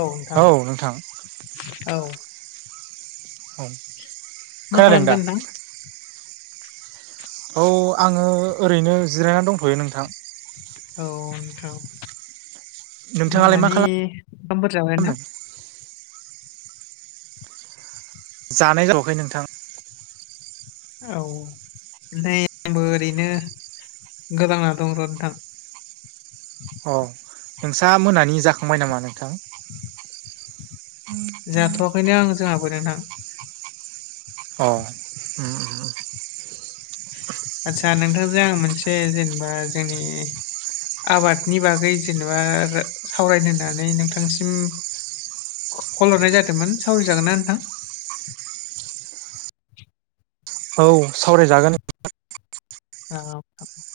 औ नोंथां औ। औ मा खोनादों खालामदो दा नोंथां? औ आङो ओरैनो जिरायनानै दंथ'यो नोंथां। औ नोंथां नोंथाङालाय मा मोनानि ओंखामफोर जाबाय ना? खालामदों जानाय जाथ'वाखै नोंथां। औ नै आंबो ओरैनो गोलांना दं र' नोंथां। अ नोंसा मोनानि जाखांबाय नामा नोंथां? जाथ'वाखैनो आं जोंहाबो नोंथां। अ उम-उम-उम। आदसा नोंथांजों आं मोनसे जेनेबा जोंनि आबादनि बागै जेनेबा सावरायनो होननानै नोंथांसिम खल हरनाय जादोंमोन सावलि जागोन ना नोंथां? औ सावरायजागोन। औ।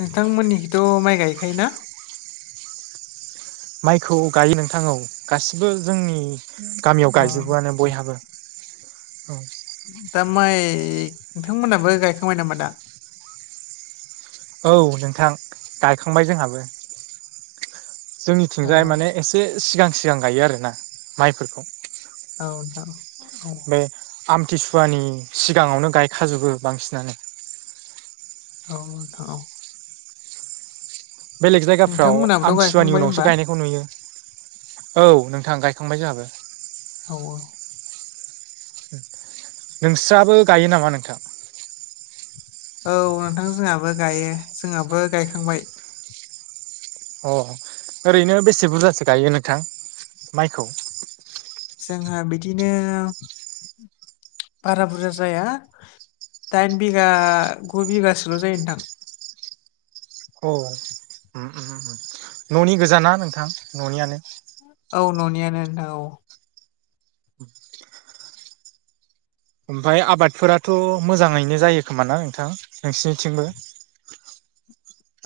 नोंथांमोननिखौिथ' माइ गायखायोना? माइखौ गायो नोंथां औ गासिबो जोंनि गामियाव औ गायजोबोआनो बयहाबो। औ। दा माइ नोंथांमोनहाबो गायखांबाय नामा दा? औ नोंथां गायखांबाय जोंहाबो। औ जोंनिथिंजाय माने एसे सिगां-सिगां गायो आरो ना माइफोरखौ। औ नोंथां औ। औ बे आमथिसुवानि सिगाङावनो गायखाजोबो बांसिनानो। औ नोंथां औ। बेलेग जायगाफ्राव नोंथांमोनाबोथ' आमथिुवानि गायखांबाय उनावसो होमबा गायनायखौ नुयो। औ नोंथां गायखांबाय जाहाबो। औ-औ। नोंस्राबो गायो नामा नोंथां? औ नोंथां जोंहाबो गायो जोंहाबो गायखांबाय। अ ओरैनो बेसे बुरजासो गायो नोंथां माइखौ? जोंहा बिदिनो बारा बुरजा जाया। दाइन बिगा गु बिगासोल' जायो नोंथां। औ उम उम न'नि गोजााना नोंथां न'नियानो? औ न'नियानो नोंथां औ। ओमफाय आबादफोराथ' मोजाङैनो जायो खोमा ना नोंथां नोंसिनिथिंबो?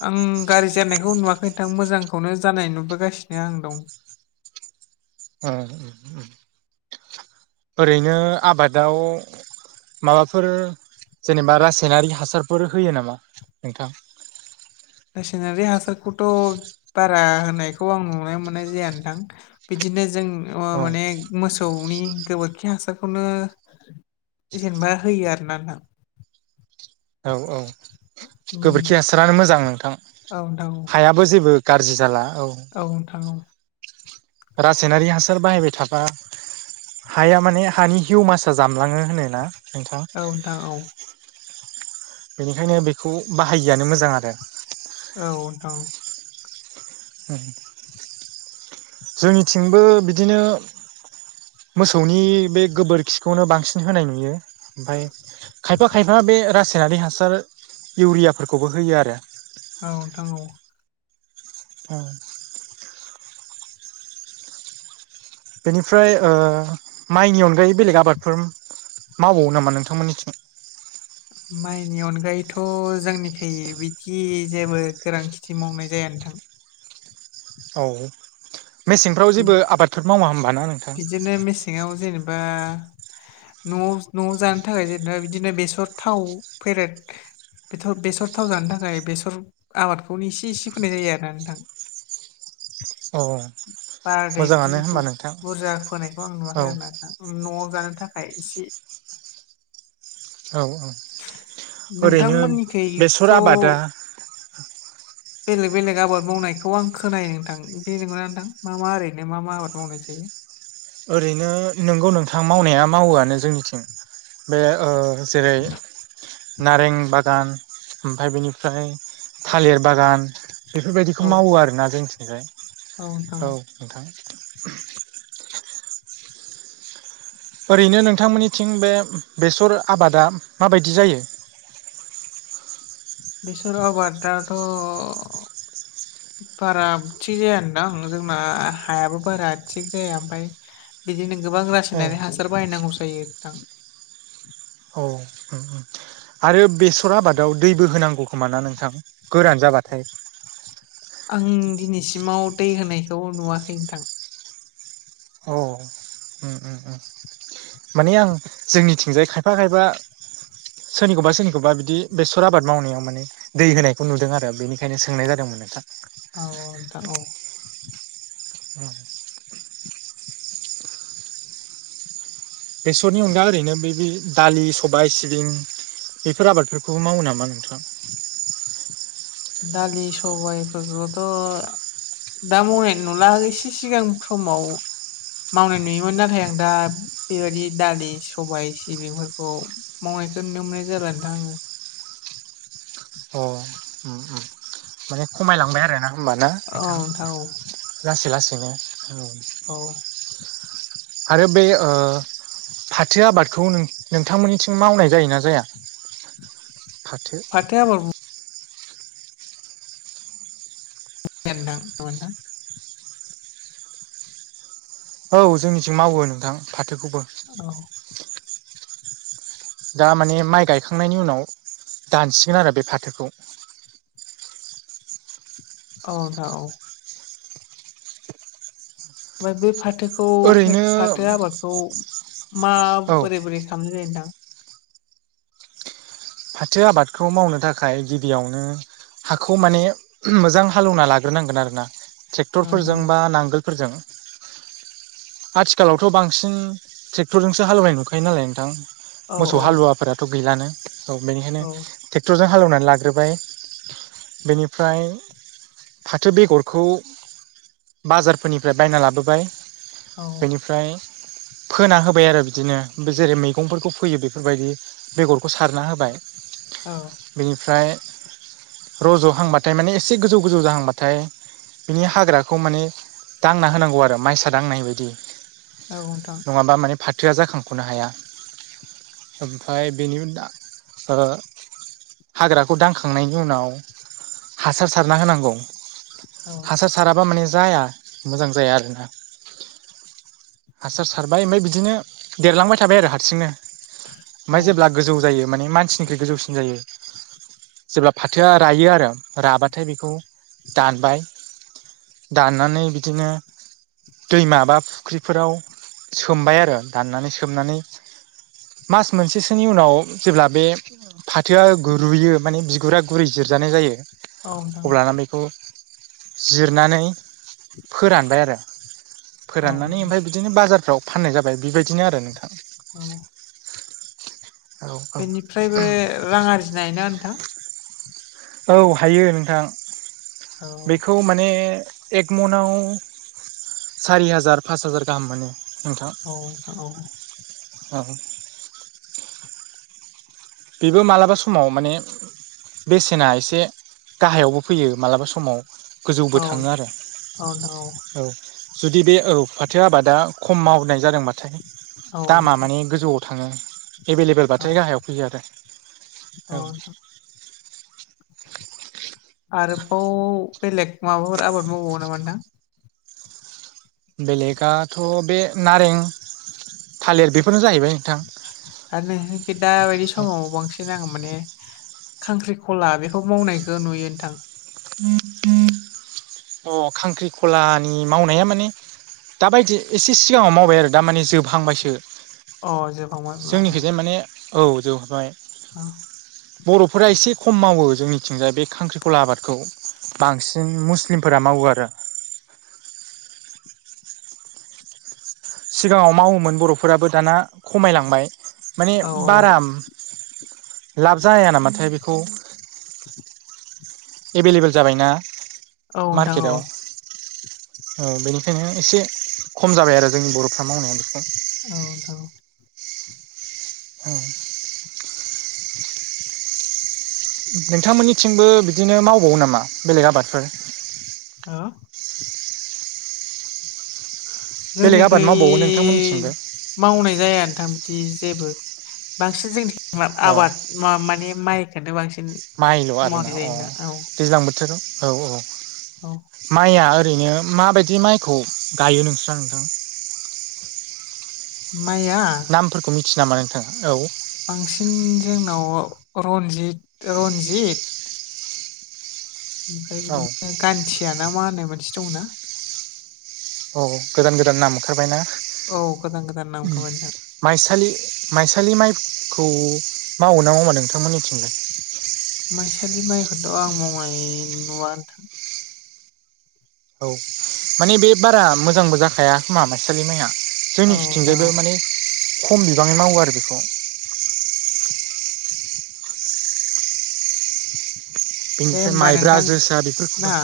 आं गारि जानायखौ नुवाखै नोंथां मोजांखौनो जानाय नुबोगासिनो आं दं। ओ उम। ओरैनो आबादाव माबाफोर जेनेबा रासायनारि हासारफोर होयो नामा नोंथां? रासायनारि हासारखौथ' बारा होनायखौ आं नुनो मोननाय जाया नोंथां। बिदिनो जों औ माने मोसौनि गोबोरखि हासारखौनो जेनेबा होयो आर नोंथां। औ औ उम गोबोरखि हासारानो मोजां नोंथां औ नोंथां औ हाया बो जेबो गाज्रि जाला औ औ नोंथां औ रासायनारि हासार बाहायबाय थाबा हाया माने हानि हिउ मासआ जामलाङो होन ना नोंथां। औ नोंथां औ बेनिखायनो बेखौ बाहायिआानो मोजां आरो। औ नोंथां औ जोंनिथिंबो बिदिनो मोसौनि बे गोबोरखिखौनो बांसिन होनाय नुयो ओमफाय खायफा खायफा बे रासायनारि हासार इउरियाफोरखौबो होयो आरो। औ नोंथां औ उम बेनिफ्राय माइनि अनगायै बेलेग आबादफोर मावबावो नामा नोंथांमोननिथिं? माइनि अनगायैथ' जोंनिखै बिदि जेबो गोरान खेथि मावनाय जाया नोंथां। औ मेसेंफ्राव जेबो आबादफोर मावा होमबा ना नोंथां? बिदिनो मेसेङाव जेनेबा न'आव न'आव जानो थाखाय जेनेबा बिदिनो बेसर थाव फेरेद बेथ' बेसर थाव जानो थाखाय बेसर आबादखौनो इसे इसे फाननाय जायो आरोना नोंथां। अ बाराद्राय बिदि मोजाङानो हबा नोंथां। बुरजा फोनायखौ आं औ नुवाखै आरो ना दा न'आव जानो थाखाय इसे औ औ ओरैनो बेसर नोंथांमोननिखैथ' आबादा बेलेग बेलेग आबाद मावनायखौ आं खोनायो नोंथां बे नंगौना नोंथां मा मा ओरैनो मा मा आबाद मावनाय जायो? ओरैनो नोंगौ नोंथां मावनाया मावोआनो जोंनिथिं बे जेरै नारें बागान ओमफफ्राय बेनिफ्राय थालिर बागान औ बेफोरबायदिखौ मावो आरोोना जोंनिथिंजाय औ नोंथां। ओरैनो नोंथांमोननिथिं बे बेसर आबादा माबायदि जायो? बेसोर आबादाथ' [inaudible] बारा थिग जायानदां जोंना हायाबो बारा थिग जाया ओमफाय बिदिनो गोबां औ रासायनानै हासार बाहायनांगौ जायो नोंथां। औ उम उम आरो बेसर आबादाव दैबो होनांगौ खोमा ना नोंथां गोरान जाबाथाय? आं दिनैसिमाव दै होनायखौ नुवाखै नोंथां। औ उम उम उम माने आं जोंनिथिंजाय खायफा खायफा सोरनिखौबा सोरनिखौबा बिदि बेसर आबाद मावनायाव माने दै होनायखौ नुदों आरो बेनिखायनो सोंनाय जादोंमोन नोंथां। औ नोंथां औ [inaudible] बेसरनि अनगा ओरैनो बे दालि, सबाय, सिबिं बेफोर आबादफोरखौबो मावो नामा नोंथाङा? दालि सबायफोरखौथ' दा मावनाय नुला एसे सिगां समाव मावनाय नुयोमोन नाथाय आं दा बेबायदि दालि सबाय सिबिंफोरखौ मावनायखौ नुनो मोननाय जाला नोंथां आङो। अ उ [unintelligible] माने खमायलांबाय आरोना होमबाना नोंथां आङो लासै लासैनो। औ आरो बे ओ फाथो आबादखौ नोंथांमोननिथिं मावनाय जायोना जाया फाथो? फाथो आबाद फोरखौ ा थदा [unintelligible] औ जोंनिथिं मावो नोंथां फाथोखौबो। औ दा माने माइ गायखांनायनि उनाव दानसिगोन आरो बे फाथोखौ। औ औ ओमफ्राय बे फाथोखौ ओरैनो फाथो आबादखौ मा औ बोरै बोरै खामनाय जायो नोंथां? फाथो आबादखौ मावनो थाखाय गिबियावनो हाखौ माने मोजां हालेवना लाग्रोनांगोन आरोना ट्रेक्टरफोरजों नोंथां बा नांगोल फोरजों आथिखालावथ' बांसिन ट्रेक्टरजोंसो हालेवनाय नुखायो नालाय नोंथां। औ मोसौ नोंथां औ हालुवाफोराथ' गैलानो औ बेनिखायनो ट्रेक्टरजों हालेवनानै लाग्रोबाय। बेनिफ्राय फाथो बेगरखौ बाजारफोरनिफ्राय बायना लाबोबाय बेनिफ्राय फोना होबाय आरो बिदिनो जेरै मैगंफोरखौ फोयो बेफोरबायदि बेगरखौ सारना होबाय। औ। बेनिफ्राय रज'हांबाथाय माने एसे गोजौ गोजौ जाहांबाथाय बिनि हाग्राखौ माने दांना होनांगौ आरो माइसा दांनाय बायदि। औ नोंथां। नङाबा माने फाथोआ जाखांख'नो हाया ओमफफ्राय बेनि ओ हाग्राखौ दांखांनायनि उनाव हासार सारना होनांगौ। औ हासार साराबा माने जाया मोजां जाया आरोना। हासार सारबाय ओमफ्राय बिदिनो देरलांबाय थाबाय आरो हारसिंनो। औ ओमफफ्राय जेब्ला गोजौ जायो माने मानसिनिख्रुइ गोजौसिन जायो जेब्ला फाथोआ रायो आरो राबाथाय बेखौ दानबाय दाननानै बिदिनो दैमा बा फुख्रिफोराव सोमबाय आरो दाननानै सोमनानै मास मोनसेसोनि उनाव जेब्ला बे फाथोआ गुरुयो माने बिगुरा गुरै जिरजानाय जायो औ नोंथां अब्लाना बेखौ जिरनानै फोरानबाय आरो औ फोराननानै ओमफ्राय बिदिनो बाजारफ्राव फाननाय जाबाय बेबायदिनो आरो नोंथां। औ औ औ बेनिफ्रायबो रां आरजिनाय ना नोंथां? औ हायो नोंथां औ बेखौ माने एक मनआव सारि हाजार पास हाजार गाहाम मोनो। नोंथां औ नोंथां औ ओ बेबो मालाबा समाव माने बेसेना एसे गाहायावबो फैयो मालाबा समाव औ गोजौबो थाङो आरो औ। जुदि बे ओ फाथो आबादा खम मावनाय जादोंबाथाय औ दामा नोंथां माने गोजौआव थाङो औ एभेलेबेलबाथाय गाहायाव फैयो आरो। औ आरोबाव बेलेग माबाफोर आबाद मावबावो नामा नोंथां? बेलेगाथ' बे नारें, थालेर बेफोरनो जाहैबाय नोंथां। आरो नोंसिनिथि दा बायदि समाव बांसिन आङो माने खांख्रिखला बेखौ मावनायखो नुयो नोंथां। अ खांख्रिखलानि मावनाया माने दाबायदि एसे सिगाङाव मावबाय आरो दा माने जोबहांबायसो। अ जोब जोंनिखैजाय माने औ जोबबाय। [inaudible] बर'फोरा एसे खम मावो जोंनिथिंजाय बे खांख्रिखला आबादखौ। बांसिन मुस्लिमफोरा मावो आरो। सिगाङाव मावोमोन बर'फोराबो दाना खमायलांबाय। माने औ बारा लाब जाया नामाथाय बेखौ। एभेलेबेल जाबायना औ नोंथां औ मार्केटाव। औ बेनिखायनो एसे खम जाबाय आरो जोंनि बर'फ्रा मावनाया बेखौ। औ नोंथां। औ नोंथांमोननिथिंबो बिदिनो मावबावो नामा बेलेग आबादफोर? हा बेलेग आबाद जोंनिखै मावबावो नोंथांमोननिथिंबो मावनाय जाया नोंथां बिथि जेबो बांसिन जोंथि अ आबाद मा माने माइखोनो बांसिन माइल' आरोना मावनाय अ जायो नोंथां औ। दैज्लां बोथोराव औ औ। औ माइया ओरैनो माबायदि माइखौ गायो नोंस्रा नोंथां? माया? फोरखौ मिथियो नामा नोंथां औ। बांसिन जोंनाव रनजित रनजित ओमफ्राय औ बिदिनो गान्थिया ना मा होननाय मोनसि दं ना। अह गोदान गोदान नाम ओंखारबायना। औ गोदान गोदान नाम उम ओंखारबाय नोंथां। माइसालि माइसालि माइखौ मावो ना मावा नोंथांमोननिथिंलाय? माइसालि माइखौथ' आं मावनाय नुवा नोंथां। औ माने बे बारा मोजांबो जाखाया खोमा माइसालि माइया। औ नोंथां जोंनिथिंजायबो औ माने खम बिबाङै मावो आरो बेखौ। दे बेनिफ्राय होमबा माइब्रा नोंथां जोसा ना बेफोरखौबो।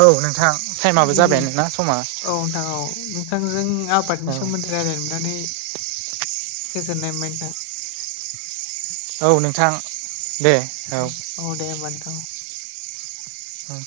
औ नोंथां टाइमाबो दिनै जाबाय नोना समा। औ नोंथां औ नोंथांजों आबादनि औ सोमोन्दै रायलाय मोननानै गोजोननाय मोनबाय नोंथां। औ नोंथां दे। औ औ दे होनबा नोंथां। औ।